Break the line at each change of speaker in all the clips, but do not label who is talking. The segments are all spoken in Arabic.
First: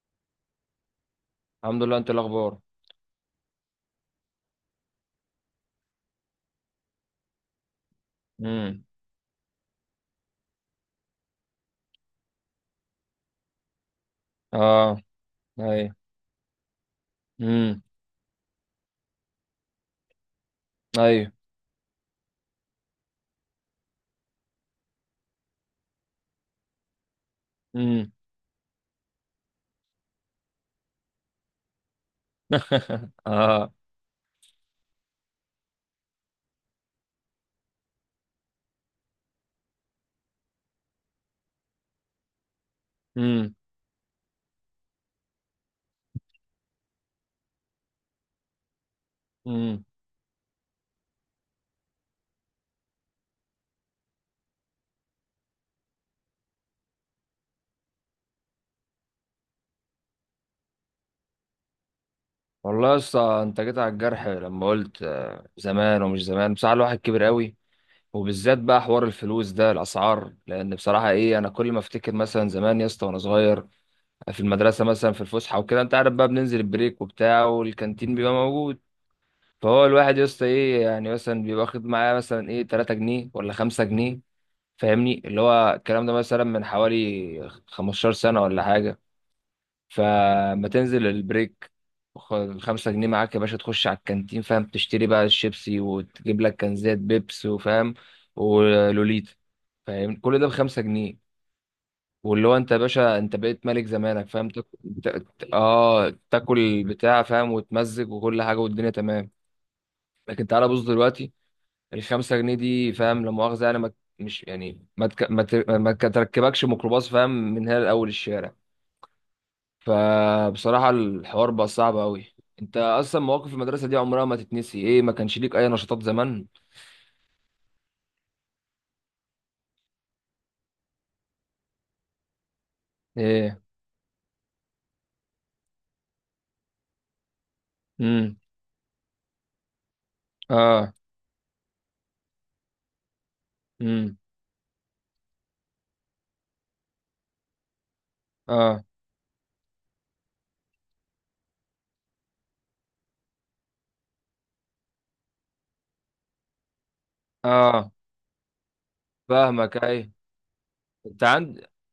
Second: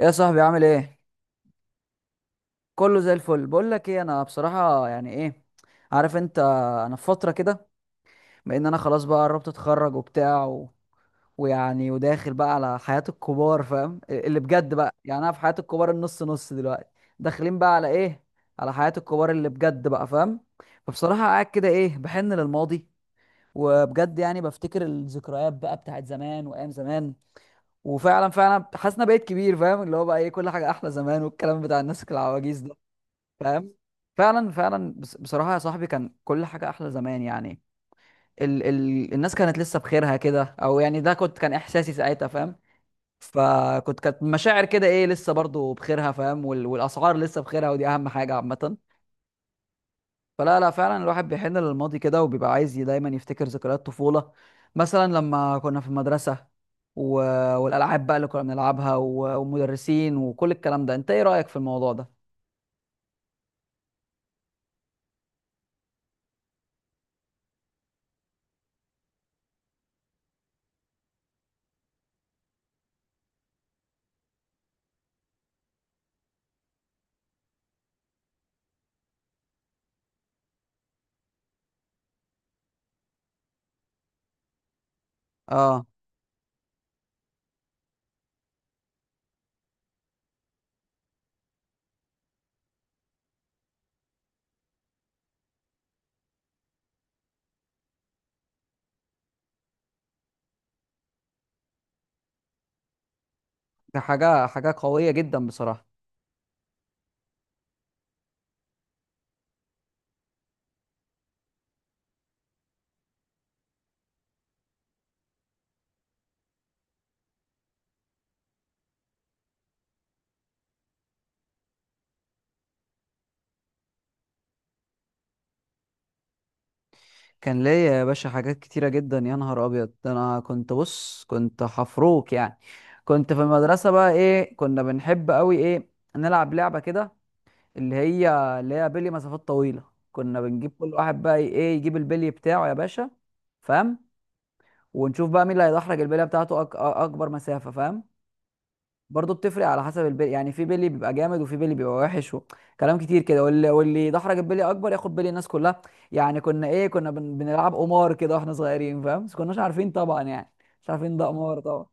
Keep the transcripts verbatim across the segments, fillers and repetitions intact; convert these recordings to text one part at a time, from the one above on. ايه يا صاحبي عامل ايه؟
الحمد لله. انت إيه الاخبار؟
كله زي الفل. بقول لك ايه، انا بصراحه يعني ايه عارف انت، انا في فتره كده بان انا
امم.
خلاص بقى قربت اتخرج وبتاع و... ويعني وداخل بقى على حياه الكبار، فاهم؟ اللي بجد بقى،
اه.
يعني انا في حياه الكبار
ايوه.
النص نص دلوقتي. داخلين بقى
امم.
على ايه؟ على حياه الكبار اللي بجد بقى، فاهم؟ فبصراحه
ايوه.
قاعد كده ايه، بحن للماضي وبجد يعني بفتكر الذكريات بقى بتاعت زمان وايام زمان.
امم.
وفعلا فعلا حاسس إن أنا بقيت كبير، فاهم؟ اللي هو بقى ايه، كل حاجه احلى زمان، والكلام بتاع الناس العواجيز ده، فاهم؟
اه.
فعلا فعلا بص- بصراحة يا صاحبي كان كل حاجة أحلى زمان يعني. ال ال الناس كانت لسه بخيرها كده، أو يعني ده كنت كان إحساسي ساعتها، فاهم؟
امم.
فكنت كانت مشاعر كده إيه، لسه برضو بخيرها، فاهم؟ وال والأسعار لسه بخيرها، ودي أهم حاجة عامة.
امم.
فلا لا فعلا الواحد بيحن للماضي كده، وبيبقى عايز ي- دايما يفتكر ذكريات طفولة، مثلا لما كنا في المدرسة و... والألعاب بقى اللي كنا بنلعبها و... والمدرسين وكل الكلام ده. أنت إيه رأيك في الموضوع ده؟
والله يا اسطى انت جيت على الجرح لما قلت آه، زمان ومش زمان، بصراحه الواحد كبر قوي. وبالذات بقى حوار الفلوس ده الاسعار، لان بصراحه ايه انا كل ما افتكر مثلا زمان يا اسطى وانا صغير في المدرسه، مثلا في الفسحه وكده انت عارف بقى، بننزل البريك وبتاع والكانتين بيبقى موجود. فهو الواحد يا اسطى ايه يعني مثلا بيبقى واخد معاه مثلا ايه ثلاثة جنيه ولا خمسة جنيه، فاهمني؟ اللي هو
آه،
الكلام ده مثلا من حوالي خمستاشر سنة ولا حاجة. فما تنزل البريك، خد الخمسة جنيه معاك يا باشا تخش على الكانتين، فاهم؟ تشتري بقى الشيبسي وتجيب لك كنزات بيبس وفاهم، ولوليتا. فاهم، كل ده بخمسة جنيه. واللي هو انت يا باشا انت بقيت ملك
ده
زمانك،
حاجة
فاهم؟
حاجة
تاكل.
قوية
تا-
جدا
تا-
بصراحة.
اه تاكل بتاع، فاهم؟ وتمزج وكل حاجة والدنيا تمام. لكن تعالى بص دلوقتي، الخمسة جنيه دي، فاهم؟ لا مؤاخذة، يعني ما، مش يعني ما تك... ما, ت... ما ك- تركبكش ميكروباص، فاهم، من هنا لأول الشارع. فبصراحة الحوار بقى صعب أوي. أنت أصلا مواقف المدرسة دي عمرها ما تتنسي. إيه ما كانش ليك أي نشاطات زمان؟
كان ليا يا باشا حاجات كتيرة جدا، يا نهار أبيض! ده أنا كنت بص كنت حفروك يعني. كنت في
إيه.
المدرسة بقى إيه، كنا بنحب أوي إيه، نلعب لعبة كده، اللي هي
امم.
اللي هي بلي مسافات طويلة. كنا بنجيب كل
آه.
واحد بقى إيه يجيب البلي بتاعه يا باشا، فاهم؟
امم.
ونشوف بقى مين اللي هيدحرج البلية بتاعته أك... أكبر مسافة، فاهم؟
آه.
برضه بتفرق على حسب البلي، يعني في بلي بيبقى جامد وفي بلي بيبقى وحش وكلام كتير كده. واللي واللي يدحرج البلي اكبر ياخد بلي الناس كلها. يعني كنا ايه كنا بن... بنلعب
آه
قمار كده واحنا صغيرين، فاهم؟ بس كناش
فاهمك،
عارفين
أي.
طبعا يعني، مش عارفين
أنت
ده قمار
عند
طبعا.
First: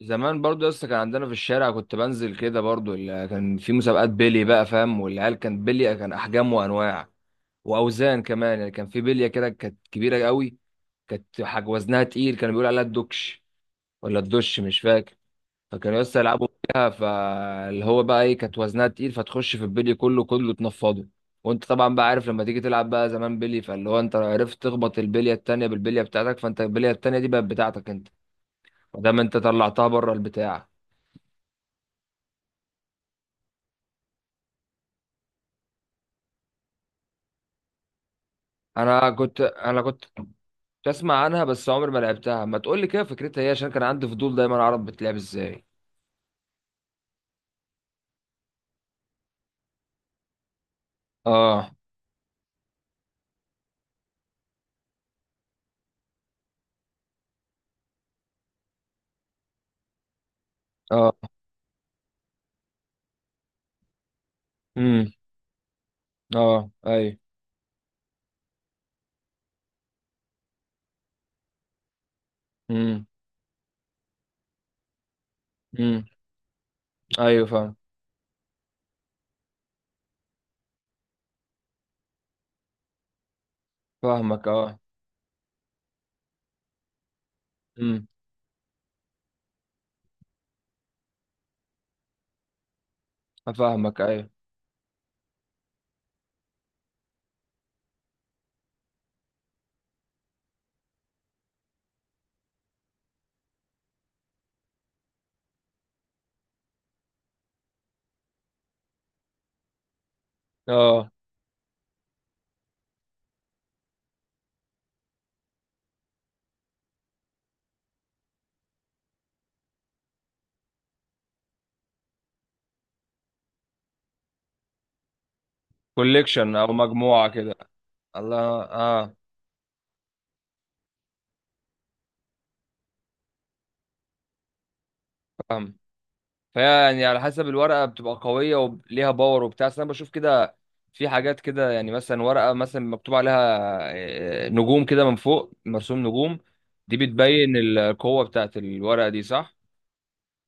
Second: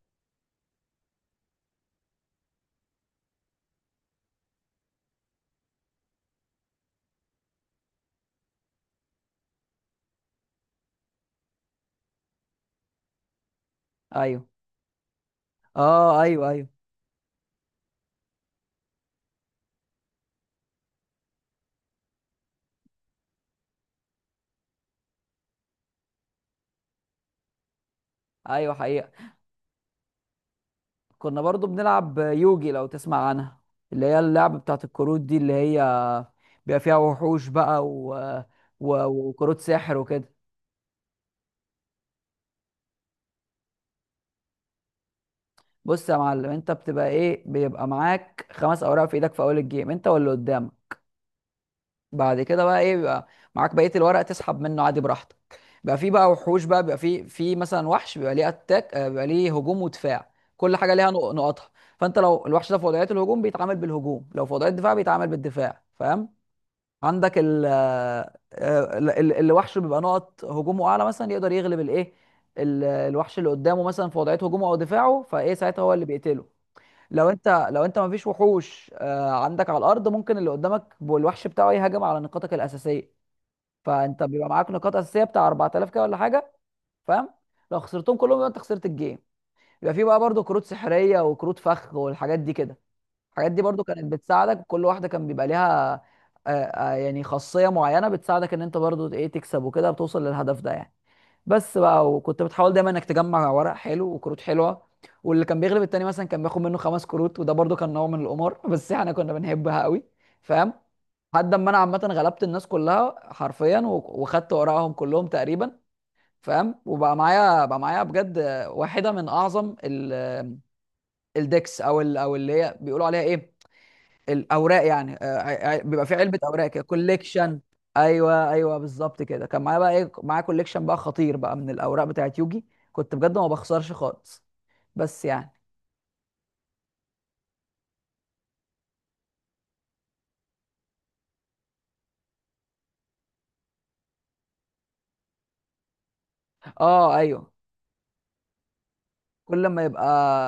زمان برضو يا اسطى كان عندنا في الشارع، كنت بنزل كده برضو، ال- كان في مسابقات بيلي بقى فاهم، والعيال كان بيلي كان احجام وانواع واوزان كمان، يعني كان في بليه كده كانت كبيره قوي، كانت حاج وزنها تقيل كانوا بيقولوا عليها الدكش، ولا
ايوه.
الدش مش فاكر. فكانوا لسه
اه،
يلعبوا
ايوه. ايوه،
فيها، فاللي هو بقى ايه كانت وزنها تقيل فتخش في البلي كله كله تنفضه. وانت طبعا بقى عارف لما تيجي تلعب بقى زمان بلي، فاللي هو انت عرفت تخبط البليه التانيه بالبليه بتاعتك، فانت البليه التانيه دي بقت بتاعتك انت،
ايوه
ما
حقيقة.
دام انت طلعتها بره البتاع.
كنا برضه بنلعب يوجي، لو تسمع عنها، اللي هي اللعبة بتاعت الكروت دي، اللي هي بيبقى فيها وحوش بقى و... و...
انا كنت
وكروت
انا
سحر
كنت
وكده.
بسمع عنها بس عمري ما لعبتها. ما تقول لي كده فكرتها ايه عشان كان عندي فضول دايما اعرف بتلعب ازاي.
بص يا معلم، انت بتبقى ايه، بيبقى معاك خمس اوراق في ايدك في اول الجيم، انت واللي قدامك.
اه.
بعد كده بقى ايه، بيبقى معاك بقيه الورق تسحب منه عادي براحتك. بقى في بقى وحوش بقى، بيبقى في في مثلا وحش بيبقى ليه اتاك، آه، بيبقى ليه هجوم ودفاع، كل حاجه ليها
اه.
نق- نقطها. فانت لو الوحش ده في وضعيه الهجوم بيتعامل بالهجوم، لو في وضعيه الدفاع
امم.
بيتعامل بالدفاع، فاهم؟
اه. ايوه.
عندك ال آه، آه، ال- ال- اللي وحشه بيبقى نقط هجومه اعلى مثلا، يقدر يغلب الايه، ال-
امم.
الوحش اللي قدامه مثلا في وضعيه هجومه او دفاعه، فايه ساعتها هو
امم.
اللي بيقتله. لو
ايوه.
انت
فاهم.
لو انت مفيش وحوش آه، عندك على الارض، ممكن اللي قدامك والوحش بتاعه يهاجم على نقاطك الاساسيه. فانت بيبقى
فاهمك.
معاك
اه.
نقاط اساسيه بتاع اربعه الاف كده ولا حاجه، فاهم؟ لو
امم.
خسرتهم كلهم يبقى انت خسرت الجيم. يبقى في بقى برضو كروت سحريه وكروت فخ والحاجات دي كده. الحاجات دي برضو
فاهمك.
كانت
ايوه.
بتساعدك، كل واحده كان بيبقى ليها آه، آه، يعني خاصيه معينه بتساعدك ان انت برضو ايه تكسب وكده، بتوصل للهدف ده يعني. بس بقى، وكنت بتحاول دايما انك تجمع ورق حلو وكروت حلوه. واللي كان بيغلب التاني مثلا كان بياخد منه خمس كروت، وده برضو كان نوع من القمار. بس احنا كنا بنحبها قوي، فاهم؟
اه،
لحد ما انا عامه غلبت الناس كلها حرفيا، و- وخدت ورقهم كلهم تقريبا، فاهم؟ وبقى معايا بقى معايا بجد واحده من اعظم ال- الديكس، او ال- او اللي هي بيقولوا عليها ايه، الاوراق يعني. آه، ع- ع- بيبقى في علبه
كوليكشن او
اوراق كده،
مجموعة كده.
كوليكشن. ايوه
الله.
ايوه
اه،
بالظبط كده، كان معايا بقى ايه، معايا كوليكشن بقى خطير بقى من الاوراق بتاعت يوجي. كنت بجد ما بخسرش خالص، بس يعني.
فاهم. فيعني على حسب الورقة بتبقى قوية وليها باور وبتاع، بس أنا بشوف كده في حاجات كده، يعني مثلا ورقة مثلا مكتوب عليها آه، نجوم كده من فوق مرسوم نجوم، دي
اه، ايوه.
بتبين القوة بتاعت الورقة دي، صح؟
كل ما يبقى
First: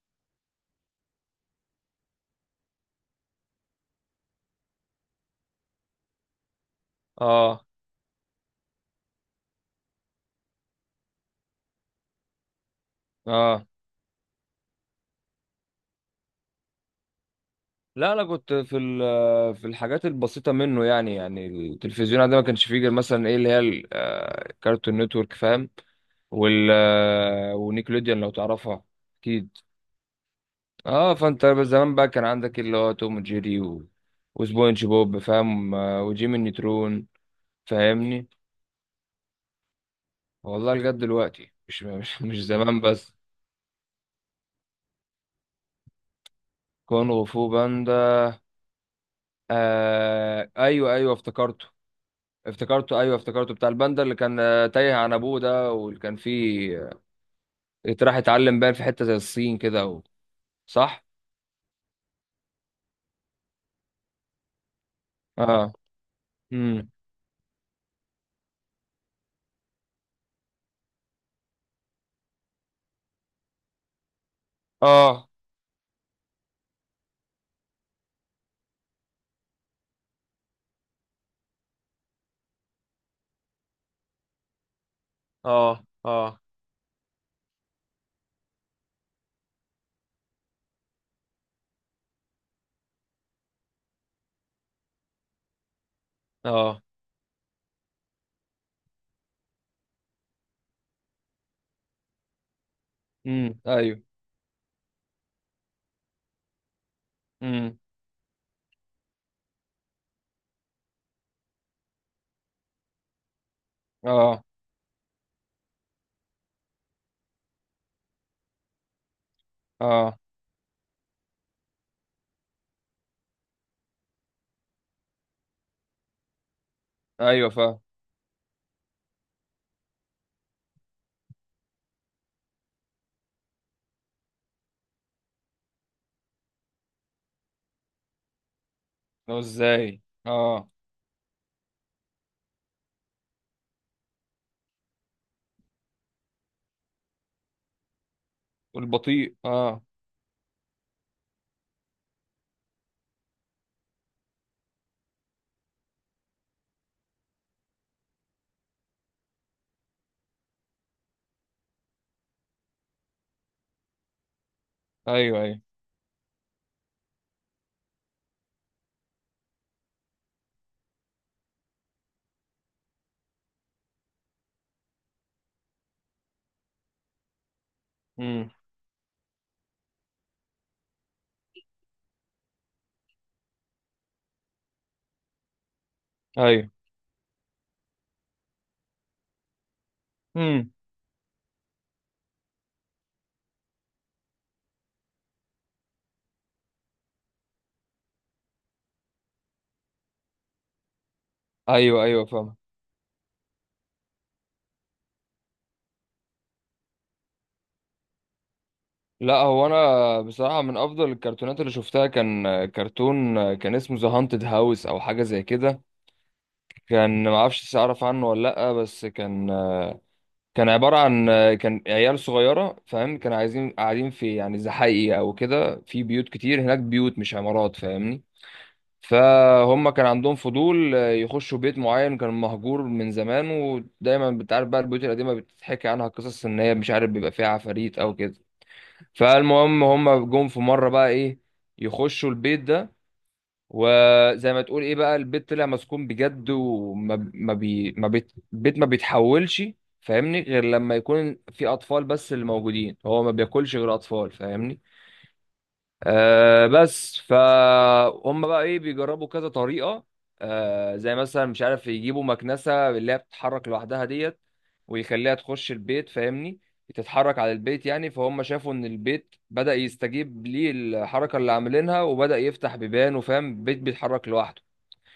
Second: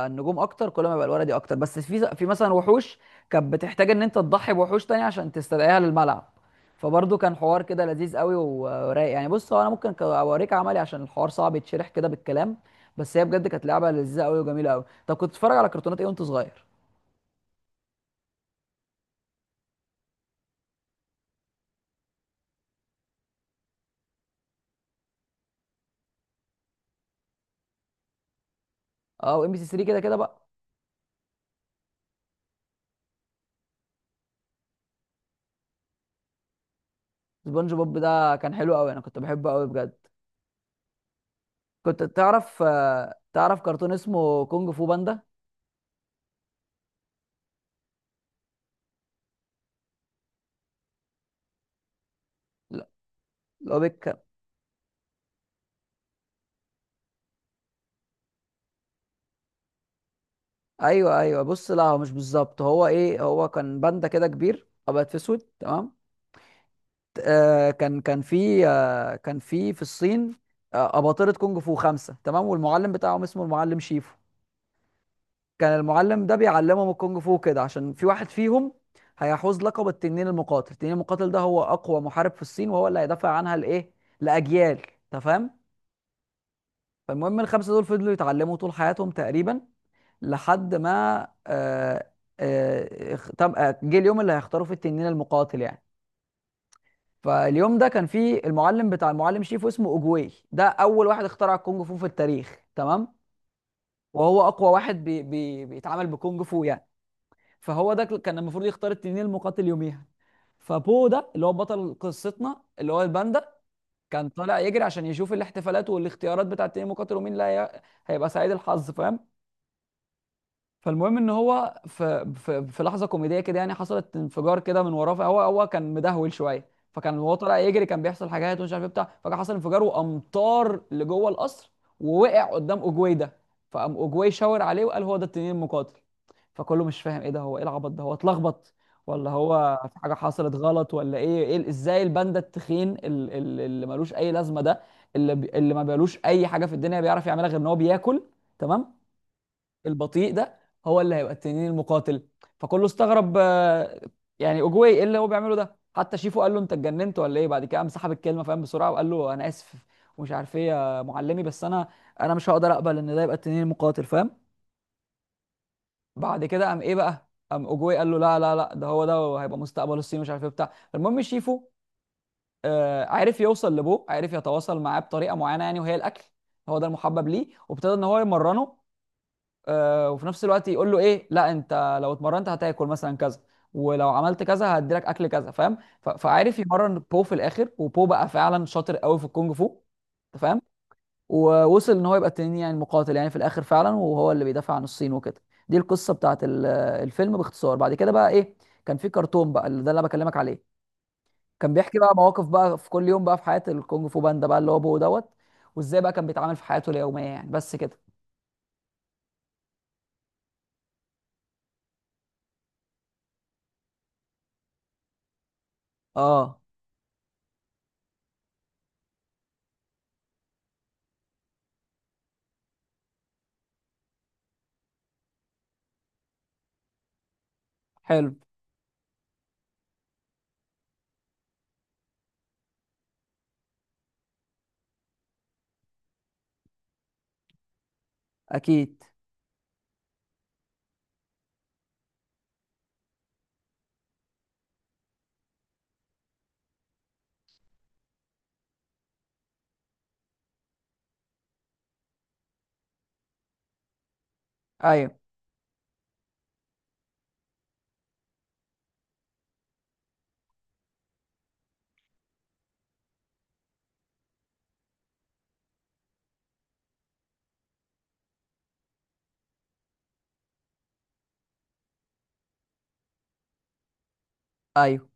النجوم اكتر كل ما يبقى الورقي اكتر. بس في في مثلا وحوش كانت بتحتاج ان انت تضحي بوحوش تانية عشان تستدعيها للملعب. فبرضه كان حوار
اه.
كده لذيذ قوي ورايق يعني. بص هو انا ممكن ك- اوريك عملي، عشان الحوار صعب يتشرح كده بالكلام. بس هي بجد
اه،
كانت لعبه لذيذه قوي وجميله قوي. طب كنت بتتفرج على كرتونات ايه وانت صغير؟
لا انا كنت في ال- في الحاجات البسيطه منه، يعني يعني التلفزيون عندنا ما كانش فيه غير مثلا ايه، اللي هي ال- آه، كارتون نتورك، فاهم؟ وال آه، ونيكلوديان لو تعرفها.
اه،
اكيد.
وام بي سي ثلاثه، كده كده بقى.
اه، فانت زمان بقى كان عندك اللي هو توم وجيري و... وسبونج بوب، فاهم؟ آه، وجيمي نيترون.
سبونج بوب
فاهمني.
ده كان حلو قوي، انا كنت بحبه قوي بجد.
والله لجد دلوقتي مش
كنت
مش مش
تعرف،
زمان بس.
آه، تعرف كرتون اسمه كونج فو باندا؟
كونغ فو باندا. آه ايوه ايوه افتكرته.
لا،
افتكرته ايوه افتكرته، بتاع
لو
الباندا
بيك.
اللي كان آه، تايه عن ابوه ده، واللي كان فيه آه، راح يتعلم بقى في حته زي الصين كده و... صح.
ايوه ايوه. بص لا هو مش بالظبط، هو ايه، هو كان باندا كده كبير ابيض في اسود،
اه.
تمام؟
امم.
آه كان كان في آه كان في في الصين. آه، اباطره كونج فو خمسه، تمام؟ والمعلم بتاعهم اسمه المعلم شيفو.
اه.
كان المعلم ده بيعلمهم الكونج فو كده عشان في واحد فيهم هيحوز لقب التنين المقاتل. التنين المقاتل ده هو اقوى محارب في الصين، وهو اللي هيدافع عنها لايه، لاجيال، انت فاهم؟
اه. اه.
فالمهم الخمسه دول فضلوا يتعلموا طول حياتهم تقريبا، لحد ما آه، آه، اخ- طب آه، جه اليوم اللي هيختاروا فيه التنين المقاتل يعني.
اه.
فاليوم ده كان فيه المعلم بتاع المعلم شيفو اسمه اوجواي، ده اول واحد اخترع الكونج فو في التاريخ، تمام؟
امم. ايوه.
وهو اقوى واحد بي بي بيتعامل بكونج فو يعني.
امم.
فهو ده كان المفروض يختار التنين المقاتل يوميها. فبو ده اللي هو بطل قصتنا، اللي هو الباندا، كان
اه.
طالع يجري عشان يشوف الاحتفالات والاختيارات بتاعت التنين المقاتل ومين اللي هي- هيبقى سعيد الحظ، فاهم؟
اه.
فالمهم ان هو في في, في لحظه كوميديه كده يعني، حصلت انفجار كده من وراه. فهو هو كان مدهول شويه. فكان وهو
ايوه
طالع
فاهم.
يجري كان بيحصل حاجات ومش عارف ايه بتاع. فكان حصل انفجار وامطار لجوه القصر، ووقع قدام اوجواي ده. فقام اوجواي شاور عليه وقال هو ده التنين المقاتل. فكله مش فاهم ايه ده، هو ايه العبط ده، هو اتلخبط ولا
لو
هو في
ازاي؟
حاجه حصلت
اه.
غلط ولا ايه، إيه ازاي الباندا التخين، ال- ال- اللي ملوش اي لازمه ده، اللي بي- اللي ما بيلوش اي حاجه في الدنيا بيعرف يعملها غير ان هو بياكل، تمام؟
والبطيء اه.
البطيء ده هو اللي هيبقى التنين المقاتل؟ فكله استغرب، آه، يعني اوجواي ايه اللي هو بيعمله ده؟ حتى شيفو قال له انت اتجننت ولا ايه؟ بعد كده قام سحب الكلمه، فاهم، بسرعه وقال له انا اسف ومش عارف ايه يا معلمي، بس انا انا مش هقدر اقبل ان ده يبقى التنين المقاتل، فاهم؟
ايوه. ايوه.
بعد كده قام ايه بقى، قام اوجواي قال له لا لا لا، ده هو ده وهيبقى مستقبل الصين مش عارف ايه بتاع. المهم شيفو آه عرف يوصل لابوه، عرف يتواصل معاه بطريقه معينه يعني، وهي الاكل، هو ده المحبب ليه. وابتدى ان هو
امم.
يمرنه، آه، وفي نفس الوقت يقول له ايه لا انت لو اتمرنت هتاكل مثلا كذا، ولو عملت كذا هديلك اكل كذا، فاهم؟ ف- فعارف
ايوه.
يمرن بو في الاخر، وبو بقى فعلا شاطر قوي في الكونج فو، انت فاهم؟
امم.
ووصل ان هو يبقى التنين يعني المقاتل يعني في الاخر فعلا، وهو اللي بيدافع عن الصين وكده. دي القصه بتاعت ال- الفيلم باختصار. بعد كده بقى ايه، كان في كرتون بقى، اللي ده اللي أنا بكلمك عليه، كان بيحكي
ايوه.
بقى
ايوه.
مواقف
فاهم.
بقى في كل يوم بقى في حياه الكونج فو باندا بقى، اللي هو بو دوت، وازاي بقى كان بيتعامل في حياته اليوميه يعني، بس كده.
لا هو انا بصراحه من افضل الكرتونات اللي شفتها كان كرتون، كان اسمه ذا هانتد هاوس او حاجه زي كده.
اه،
كان ما اعرفش اعرف عنه ولا لا، بس كان، كان عباره عن، كان عيال صغيره، فاهم؟ كانوا عايزين قاعدين في يعني زحايق او كده في بيوت كتير هناك، بيوت مش عمارات، فاهمني؟
حلو.
فهم كان عندهم فضول آه، يخشوا بيت معين كان مهجور من زمان، ودايما بتعرف بقى البيوت القديمة بتتحكي عنها قصص ان هي مش عارف بيبقى فيها عفاريت او كده.
اكيد.
فالمهم هم جم في مرة بقى ايه، يخشوا البيت ده. وزي ما تقول ايه بقى البيت طلع مسكون بجد، وما ما بي ما بيت البيت ما بيتحولش، فاهمني، غير لما يكون في اطفال بس اللي موجودين، هو ما بياكلش غير اطفال، فاهمني؟
ايوه
آه بس فهم بقى ايه بيجربوا كذا طريقة، آه زي مثلا مش عارف يجيبوا مكنسة اللي هي بتتحرك لوحدها ديت، ويخليها تخش البيت، فاهمني؟ تتحرك على البيت يعني، فهم شافوا ان البيت بدأ يستجيب ليه الحركة اللي عاملينها، وبدأ يفتح بيبان وفاهم بيت بيتحرك لوحده.
ايوه.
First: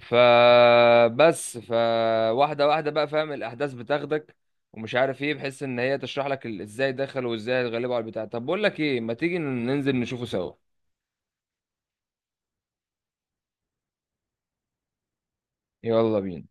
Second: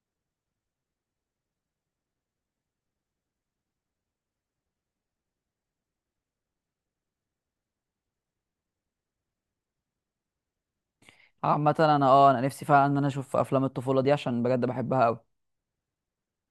فبس فواحدة واحدة بقى فاهم الأحداث بتاخدك، ومش عارف ايه، بحيث ان هي تشرح لك ال- ازاي دخل وازاي اتغلبوا على البتاع. طب بقول لك ايه، ما تيجي ننزل نشوفه سوا.
عامة انا اه انا نفسي فعلا ان انا اشوف افلام الطفولة دي، عشان بجد بحبها قوي.
يلا بينا.